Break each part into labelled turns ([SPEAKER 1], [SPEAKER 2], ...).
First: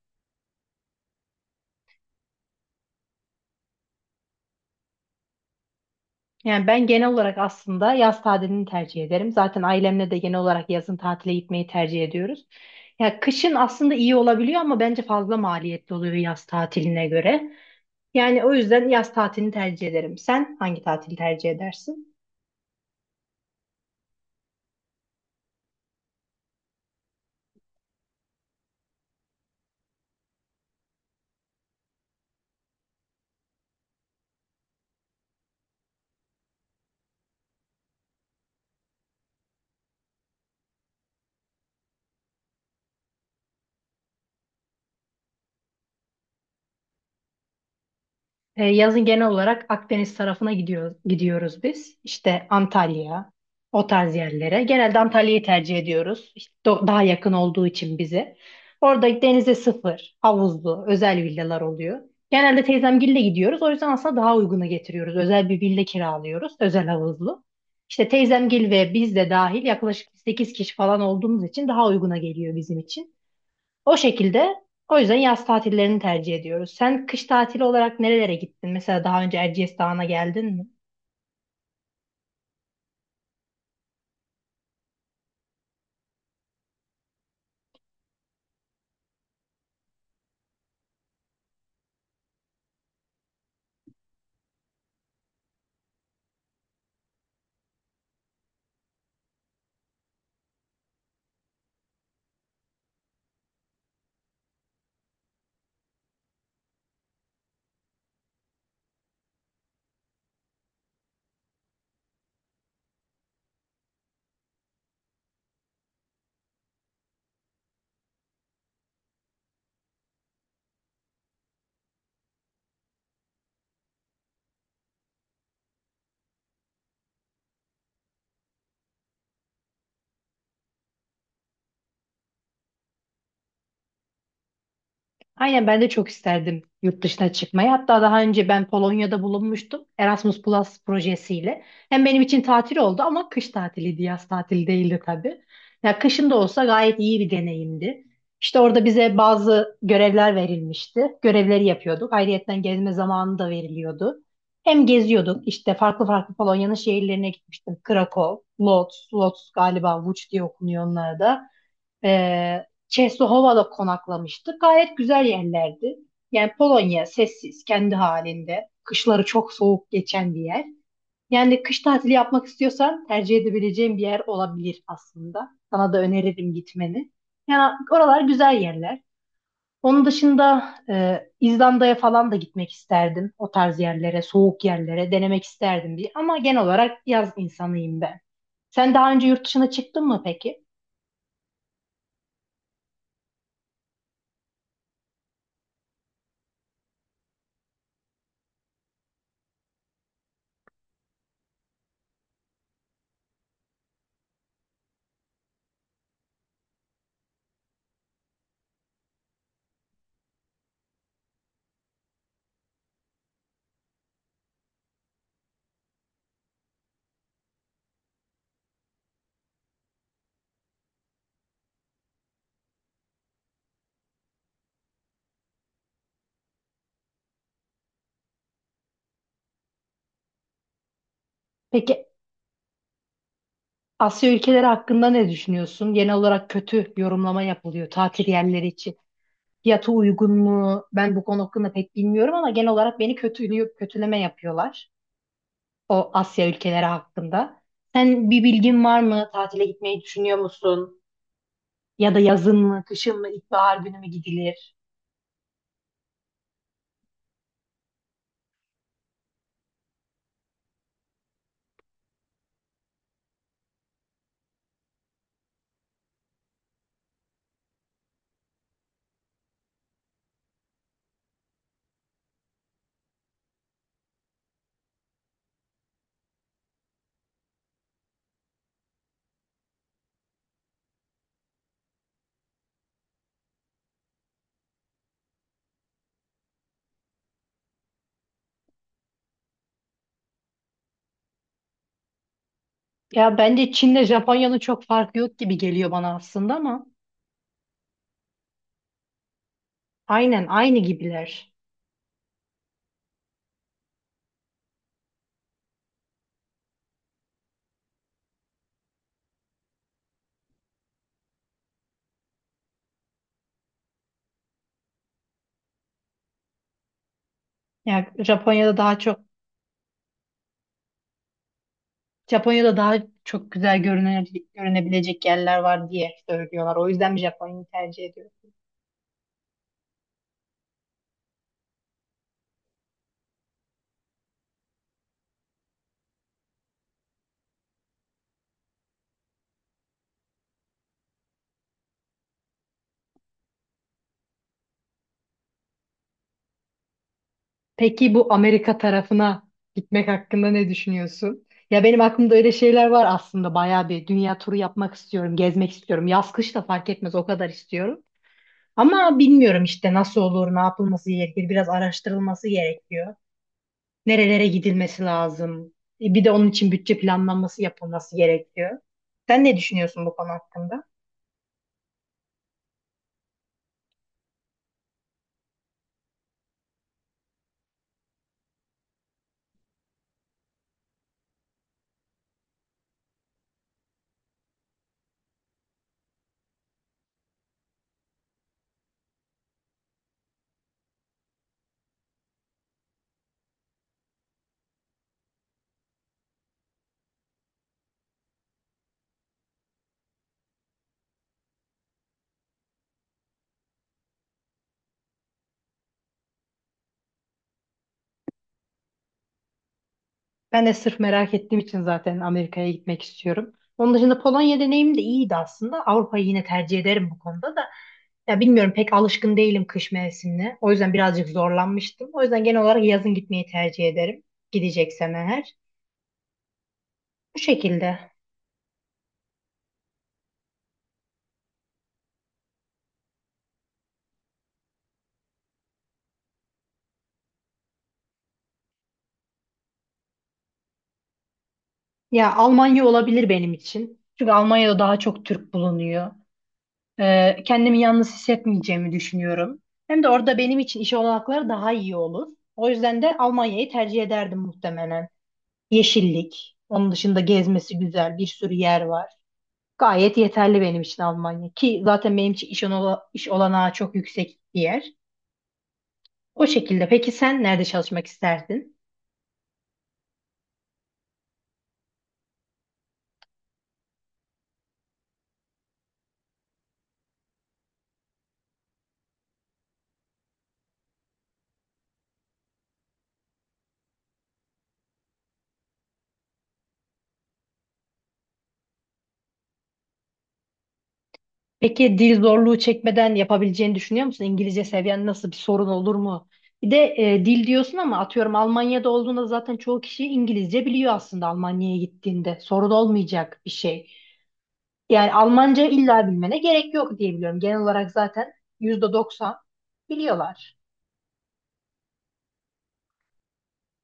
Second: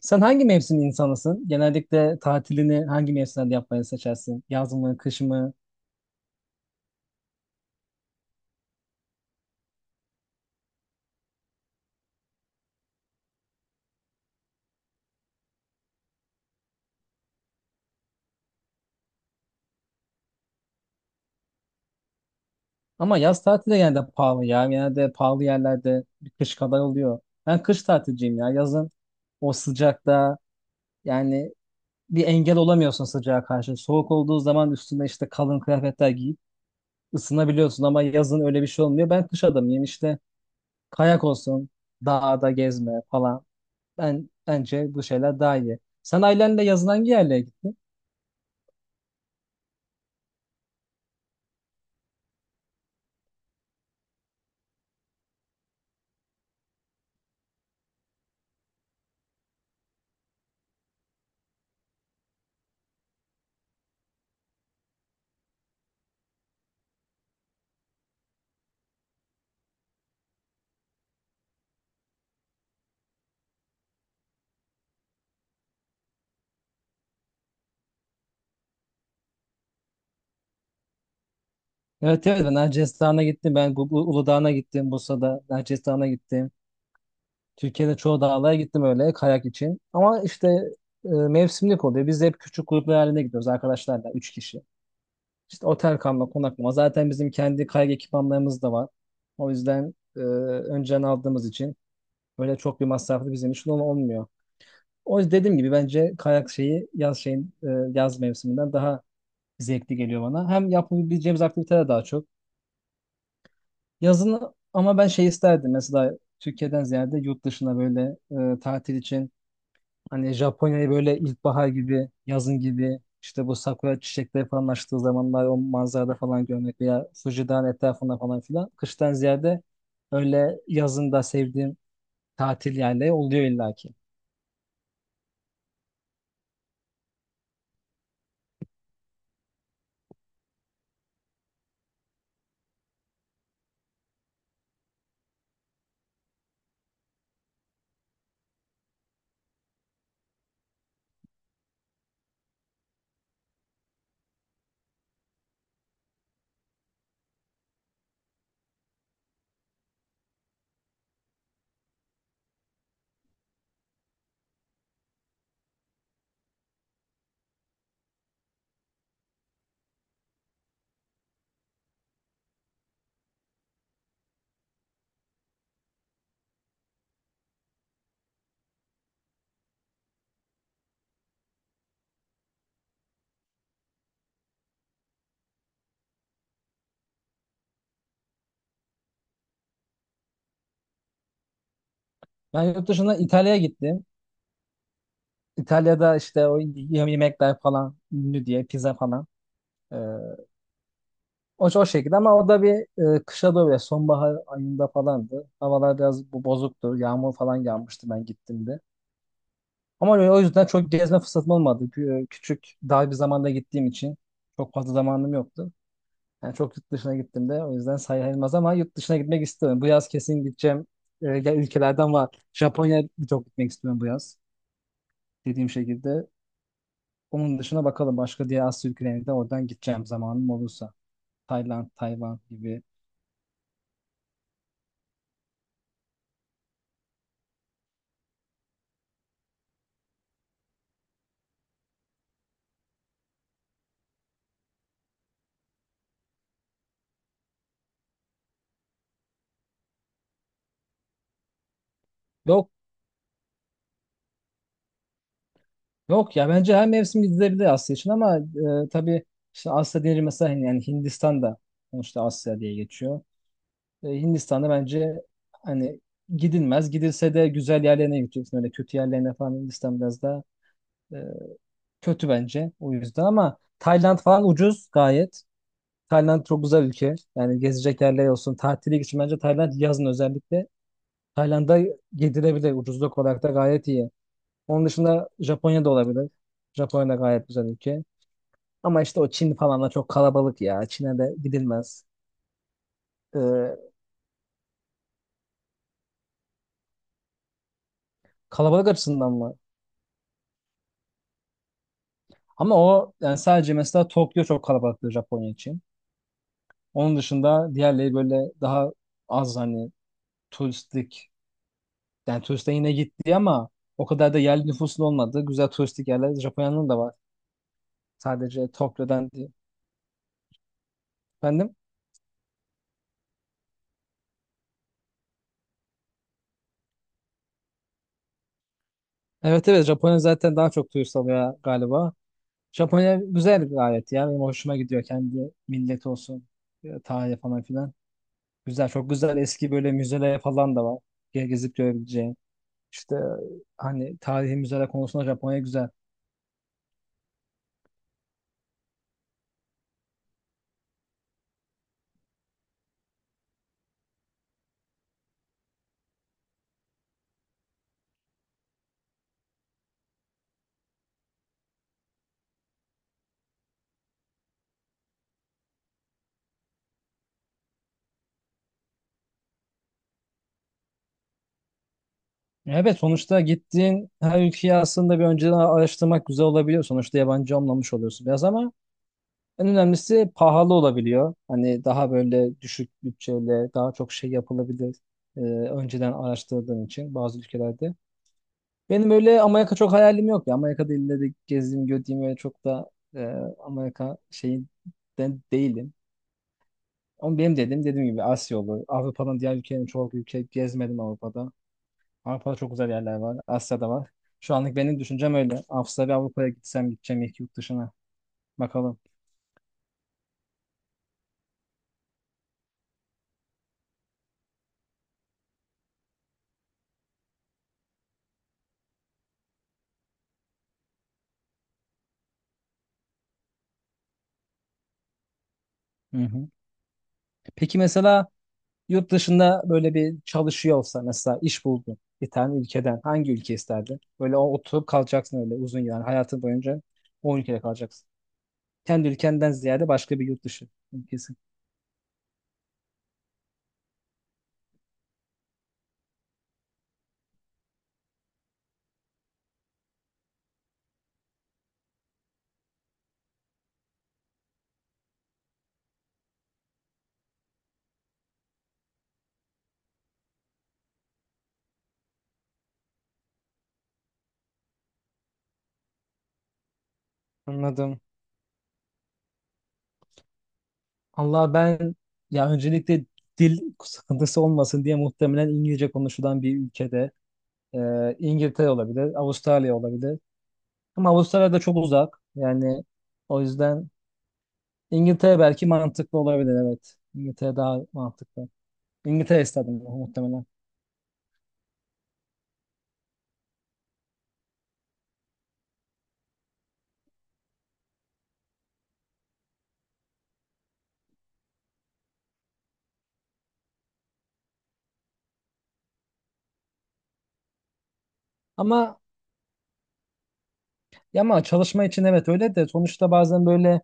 [SPEAKER 1] Sen hangi mevsim insanısın? Genellikle tatilini hangi mevsimlerde yapmayı seçersin? Yaz mı, kış mı?
[SPEAKER 2] Yani ben genel olarak aslında yaz tatilini tercih ederim. Zaten ailemle de genel olarak yazın tatile gitmeyi tercih ediyoruz. Ya kışın aslında iyi olabiliyor ama bence fazla maliyetli oluyor yaz tatiline göre. Yani o yüzden yaz tatilini tercih ederim. Sen hangi tatili tercih edersin?
[SPEAKER 1] Ama yaz tatili de genelde pahalı ya. Genelde pahalı yerlerde bir kış kadar oluyor. Ben kış tatilciyim ya. Yazın o sıcakta yani bir engel olamıyorsun sıcağa karşı. Soğuk olduğu zaman üstüne işte kalın kıyafetler giyip ısınabiliyorsun ama yazın öyle bir şey olmuyor. Ben kış adamıyım işte kayak olsun, dağda gezme falan. Ben bence bu şeyler daha iyi. Sen ailenle yazın hangi yerlere gittin?
[SPEAKER 2] Yazın genel olarak Akdeniz tarafına gidiyoruz biz. İşte Antalya, o tarz yerlere. Genelde Antalya'yı tercih ediyoruz. İşte daha yakın olduğu için bize. Orada denize sıfır, havuzlu, özel villalar oluyor. Genelde teyzemgille gidiyoruz. O yüzden aslında daha uygunu getiriyoruz. Özel bir villa kiralıyoruz, özel havuzlu. İşte teyzemgil ve biz de dahil yaklaşık 8 kişi falan olduğumuz için daha uyguna geliyor bizim için. O şekilde, o yüzden yaz tatillerini tercih ediyoruz. Sen kış tatili olarak nerelere gittin? Mesela daha önce Erciyes Dağı'na geldin mi?
[SPEAKER 1] Evet, evet, ben Erciyes Dağı'na gittim. Ben Uludağ'ına gittim. Bursa'da Erciyes Dağı'na gittim. Türkiye'de çoğu dağlara gittim öyle kayak için. Ama işte mevsimlik oluyor. Biz de hep küçük gruplar halinde gidiyoruz arkadaşlarla. Üç kişi. İşte otel kalma, konaklama. Zaten bizim kendi kayak ekipmanlarımız da var. O yüzden önceden aldığımız için böyle çok bir masraflı bizim için olmuyor. O yüzden dediğim gibi bence kayak şeyi yaz şeyin yaz mevsiminden daha zevkli geliyor bana. Hem yapabileceğimiz aktiviteler daha çok. Yazın ama ben şey isterdim mesela Türkiye'den ziyade yurt dışına böyle tatil için hani Japonya'yı böyle ilkbahar gibi yazın gibi işte bu sakura çiçekleri falan açtığı zamanlar o manzarada falan görmek veya Fuji Dağı'nın etrafında falan filan kıştan ziyade öyle yazında sevdiğim tatil yerleri oluyor illaki.
[SPEAKER 2] Aynen, ben de çok isterdim yurt dışına çıkmayı. Hatta daha önce ben Polonya'da bulunmuştum Erasmus Plus projesiyle. Hem benim için tatil oldu ama kış tatiliydi, yaz tatili değildi tabii. Ya kışın da olsa gayet iyi bir deneyimdi. İşte orada bize bazı görevler verilmişti. Görevleri yapıyorduk. Ayrıyeten gezme zamanı da veriliyordu. Hem geziyorduk işte farklı farklı Polonya'nın şehirlerine gitmiştim. Krakow, Lodz, Lodz galiba Łódź diye okunuyor onlar da. Çeslohova konaklamıştık. Gayet güzel yerlerdi. Yani Polonya sessiz, kendi halinde. Kışları çok soğuk geçen bir yer. Yani kış tatili yapmak istiyorsan tercih edebileceğin bir yer olabilir aslında. Sana da öneririm gitmeni. Yani oralar güzel yerler. Onun dışında İzlanda'ya falan da gitmek isterdim. O tarz yerlere, soğuk yerlere denemek isterdim diye. Ama genel olarak yaz insanıyım ben. Sen daha önce yurt dışına çıktın mı peki?
[SPEAKER 1] Ben yurt dışına İtalya'ya gittim. İtalya'da işte yemekler falan ünlü diye pizza falan. e, O, şekilde ama o da bir kışa doğru ya sonbahar ayında falandı. Havalar biraz bu bozuktu. Yağmur falan yağmıştı ben gittiğimde. Ama o yüzden çok gezme fırsatım olmadı. Küçük dar bir zamanda gittiğim için çok fazla zamanım yoktu. Yani çok yurt dışına gittim de o yüzden sayılmaz ama yurt dışına gitmek istiyorum. Bu yaz kesin gideceğim. Ya, ülkelerden var. Japonya'ya çok gitmek istiyorum bu yaz. Dediğim şekilde. Onun dışına bakalım başka diğer Asya ülkelerine de oradan gideceğim zamanım olursa. Tayland,
[SPEAKER 2] Peki
[SPEAKER 1] Tayvan gibi.
[SPEAKER 2] Asya ülkeleri hakkında ne düşünüyorsun? Genel olarak kötü yorumlama yapılıyor tatil yerleri için. Fiyatı uygun mu? Ben bu konu hakkında pek bilmiyorum ama genel olarak beni kötülüyor, kötüleme yapıyorlar o Asya ülkeleri hakkında. Sen bir bilgin var mı? Tatile gitmeyi düşünüyor musun? Ya da
[SPEAKER 1] Ve
[SPEAKER 2] yazın
[SPEAKER 1] o
[SPEAKER 2] mı, kışın mı, ilkbahar günü mü gidilir?
[SPEAKER 1] Yok ya, bence her mevsim gidilebilir Asya için ama tabii işte Asya deyince mesela hani yani Hindistan'da sonuçta Asya diye geçiyor. Hindistan'da bence hani gidilmez. Gidilse de güzel yerlerine gideceksin. Öyle kötü yerlerine falan Hindistan biraz daha e, kötü bence, o yüzden, ama Tayland falan ucuz gayet. Tayland çok güzel ülke. Yani gezecek yerler olsun. Tatile için bence Tayland yazın özellikle. Tayland'a gidilebilir. Ucuzluk olarak da gayet iyi. Onun dışında Japonya da olabilir. Japonya da gayet güzel ülke. Ama işte o Çin falan da çok kalabalık ya. Çin'e de gidilmez.
[SPEAKER 2] Ya bence
[SPEAKER 1] Ee,
[SPEAKER 2] Çin'le Japonya'nın çok farkı yok gibi geliyor bana aslında ama
[SPEAKER 1] Kalabalık açısından mı?
[SPEAKER 2] aynen aynı gibiler.
[SPEAKER 1] Ama o yani sadece mesela Tokyo çok kalabalıktır Japonya için. Onun dışında diğerleri böyle daha az hani turistik. Yani turiste yine gitti ama o kadar da yerli nüfusun olmadığı güzel turistik yerler Japonya'nın da var.
[SPEAKER 2] Ya
[SPEAKER 1] Sadece Tokyo'dan değil. Efendim?
[SPEAKER 2] Japonya'da daha çok güzel görünebilecek yerler var diye söylüyorlar. O yüzden Japonya'yı tercih ediyorum.
[SPEAKER 1] Evet, evet, Japonya zaten daha çok turist alıyor galiba. Japonya güzel bir gayet ya. Benim hoşuma gidiyor kendi millet olsun. Tarihi falan filan. Güzel, çok güzel eski böyle müzeler falan da var. Gezip görebileceğin. İşte hani tarihi müzeler konusunda Japonya güzel.
[SPEAKER 2] Peki bu Amerika tarafına gitmek hakkında ne düşünüyorsun? Ya benim aklımda öyle şeyler var aslında. Bayağı bir dünya turu yapmak istiyorum, gezmek istiyorum. Yaz kış da fark etmez o kadar istiyorum. Ama bilmiyorum işte nasıl olur, ne yapılması gerekir. Biraz araştırılması gerekiyor. Nerelere gidilmesi lazım. Bir de onun için bütçe planlanması yapılması gerekiyor. Sen ne düşünüyorsun bu konu hakkında?
[SPEAKER 1] Evet, sonuçta gittiğin her ülkeyi aslında bir önceden araştırmak güzel olabiliyor. Sonuçta yabancı olmamış oluyorsun biraz ama en önemlisi pahalı olabiliyor. Hani daha böyle düşük bütçeyle daha çok şey yapılabilir. Önceden araştırdığın için bazı ülkelerde. Benim öyle Amerika çok hayalim yok ya. Amerika'da ille de gezdiğim, gördüğüm öyle çok da e, Amerika şeyi de değilim. Ama benim dedim dediğim gibi Asya olur. Avrupa'nın diğer ülkelerini çok ülke gezmedim Avrupa'da. Avrupa'da çok güzel yerler var. Asya'da var. Şu anlık benim düşüncem öyle. Avustralya Avrupa'ya gitsem gideceğim ilk yurt dışına. Bakalım.
[SPEAKER 2] Ben de sırf merak ettiğim için zaten Amerika'ya gitmek istiyorum. Onun dışında Polonya deneyimim de iyiydi aslında. Avrupa'yı yine tercih ederim bu konuda da. Ya bilmiyorum pek alışkın değilim kış mevsimine. O yüzden birazcık zorlanmıştım. O yüzden genel olarak yazın gitmeyi tercih ederim. Gideceksem eğer.
[SPEAKER 1] Hı hı.
[SPEAKER 2] Bu
[SPEAKER 1] Peki
[SPEAKER 2] şekilde.
[SPEAKER 1] mesela yurt dışında böyle bir çalışıyor olsa mesela iş buldun bir tane ülkeden hangi ülke isterdin? Böyle oturup kalacaksın öyle uzun yani hayatın boyunca o ülkede kalacaksın. Kendi ülkenden ziyade başka bir yurt dışı ülkesi.
[SPEAKER 2] Ya Almanya olabilir benim için. Çünkü Almanya'da daha çok Türk bulunuyor. Kendimi yalnız hissetmeyeceğimi düşünüyorum. Hem de orada benim için iş olanakları daha iyi olur. O yüzden de Almanya'yı tercih ederdim muhtemelen. Yeşillik. Onun dışında gezmesi güzel. Bir sürü yer var. Gayet yeterli benim için Almanya. Ki zaten benim için iş olanağı çok yüksek bir yer. O şekilde. Peki sen nerede
[SPEAKER 1] Anladım.
[SPEAKER 2] çalışmak isterdin?
[SPEAKER 1] Allah, ben ya öncelikle dil sıkıntısı olmasın diye muhtemelen İngilizce konuşulan bir ülkede İngiltere olabilir, Avustralya olabilir. Ama Avustralya da çok uzak. Yani o yüzden İngiltere belki mantıklı olabilir, evet. İngiltere daha mantıklı. İngiltere stadyumu muhtemelen.
[SPEAKER 2] Peki dil zorluğu çekmeden yapabileceğini düşünüyor musun? İngilizce seviyen nasıl, bir sorun olur mu? Bir de dil diyorsun ama atıyorum Almanya'da olduğunda zaten çoğu kişi İngilizce biliyor aslında Almanya'ya gittiğinde. Sorun olmayacak bir şey. Yani Almanca illa bilmene gerek yok diye biliyorum. Genel olarak zaten yüzde
[SPEAKER 1] Ama
[SPEAKER 2] doksan biliyorlar.
[SPEAKER 1] Ya, ama çalışma için evet, öyle de sonuçta bazen böyle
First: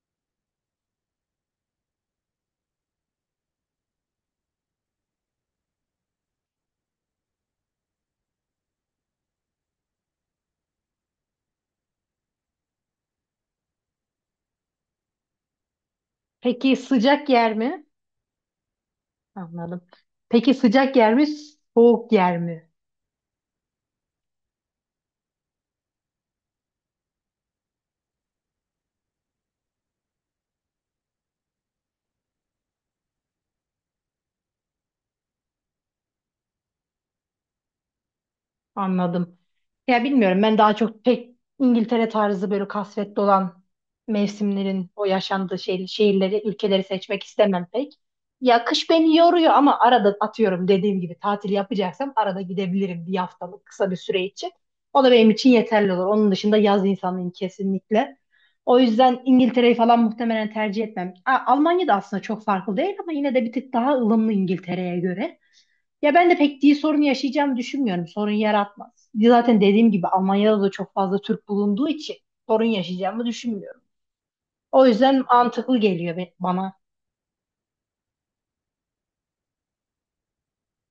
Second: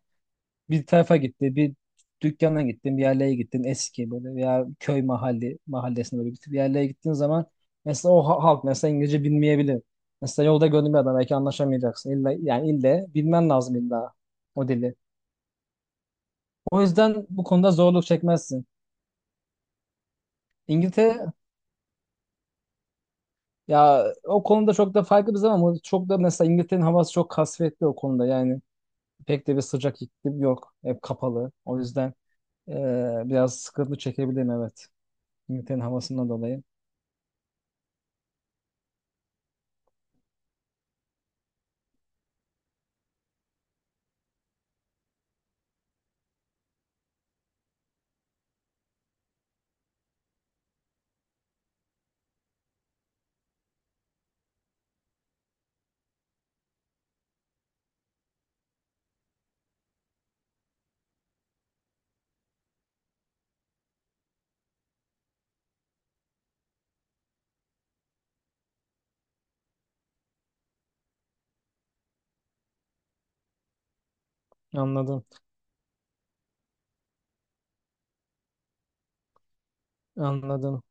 [SPEAKER 1] bir tarafa gitti, bir dükkana gittin, bir yerlere gittin eski böyle veya köy mahalli mahallesine böyle bir yerlere gittiğin zaman mesela halk mesela İngilizce bilmeyebilir. Mesela yolda gördüğün bir adam belki anlaşamayacaksın. İlla, yani ille bilmen lazım illa o dili.
[SPEAKER 2] Peki
[SPEAKER 1] O yüzden
[SPEAKER 2] sıcak
[SPEAKER 1] bu
[SPEAKER 2] yer
[SPEAKER 1] konuda
[SPEAKER 2] mi?
[SPEAKER 1] zorluk çekmezsin.
[SPEAKER 2] Anladım. Peki sıcak yer mi,
[SPEAKER 1] İngiltere
[SPEAKER 2] soğuk yer mi?
[SPEAKER 1] ya, o konuda çok da farklı bir zaman ama çok da mesela İngiltere'nin havası çok kasvetli o konuda yani. Pek de bir sıcak iklim yok. Hep kapalı. O yüzden biraz sıkıntı çekebilirim, evet. İngiltere'nin havasından dolayı.
[SPEAKER 2] Anladım. Ya bilmiyorum, ben daha çok pek İngiltere tarzı böyle kasvetli olan mevsimlerin o yaşandığı şehirleri, ülkeleri seçmek istemem pek. Ya kış beni yoruyor ama arada atıyorum dediğim gibi tatil yapacaksam arada gidebilirim bir haftalık kısa bir süre için. O da benim için yeterli olur. Onun dışında yaz insanıyım kesinlikle. O yüzden İngiltere'yi falan muhtemelen tercih etmem. Almanya da aslında çok farklı değil ama yine de bir tık daha ılımlı İngiltere'ye göre. Ya ben de pek dil sorunu yaşayacağımı düşünmüyorum. Sorun yaratmaz. Zaten dediğim gibi Almanya'da da çok fazla Türk bulunduğu için sorun yaşayacağımı düşünmüyorum. O yüzden
[SPEAKER 1] Anladım,
[SPEAKER 2] mantıklı geliyor bana.
[SPEAKER 1] anladım.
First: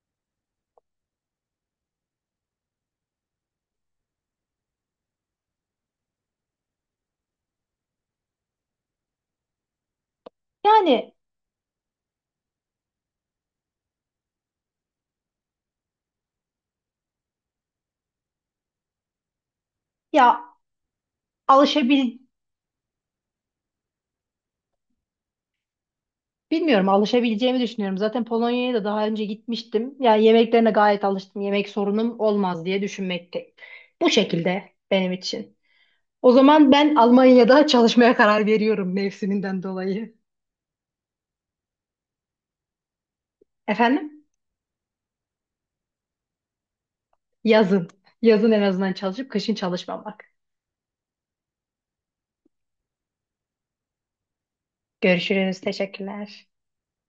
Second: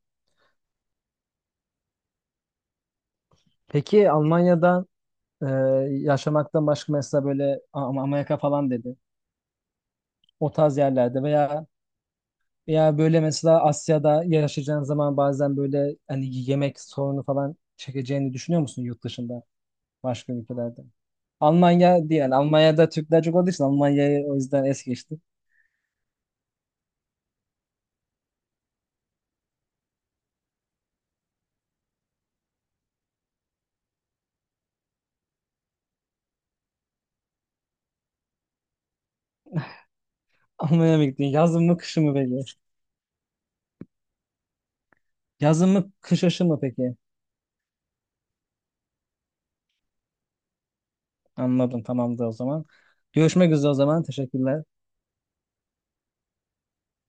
[SPEAKER 1] Peki Almanya'da e, yaşamaktan başka mesela böyle Amerika falan dedi. O tarz
[SPEAKER 2] Yani
[SPEAKER 1] yerlerde veya veya böyle mesela Asya'da yaşayacağın zaman bazen böyle hani yemek sorunu falan çekeceğini düşünüyor musun yurt dışında başka
[SPEAKER 2] ya
[SPEAKER 1] ülkelerde? Almanya
[SPEAKER 2] alışabil
[SPEAKER 1] değil, yani Almanya'da Türkler çok olduğu için Almanya'yı o yüzden es geçtim.
[SPEAKER 2] bilmiyorum alışabileceğimi düşünüyorum. Zaten Polonya'ya da daha önce gitmiştim. Ya yemeklerine gayet alıştım. Yemek sorunum olmaz diye düşünmekteyim. Bu şekilde benim için. O zaman ben Almanya'da çalışmaya karar veriyorum mevsiminden dolayı.
[SPEAKER 1] Almanya'ya mı gittin? Yazın mı, kışın mı peki?
[SPEAKER 2] Efendim?
[SPEAKER 1] Yazın mı, kış aşı mı peki?
[SPEAKER 2] Yazın. Yazın en azından çalışıp kışın çalışmamak.
[SPEAKER 1] Anladım, tamamdır o zaman. Görüşmek üzere o zaman. Teşekkürler.
[SPEAKER 2] Görüşürüz. Teşekkürler.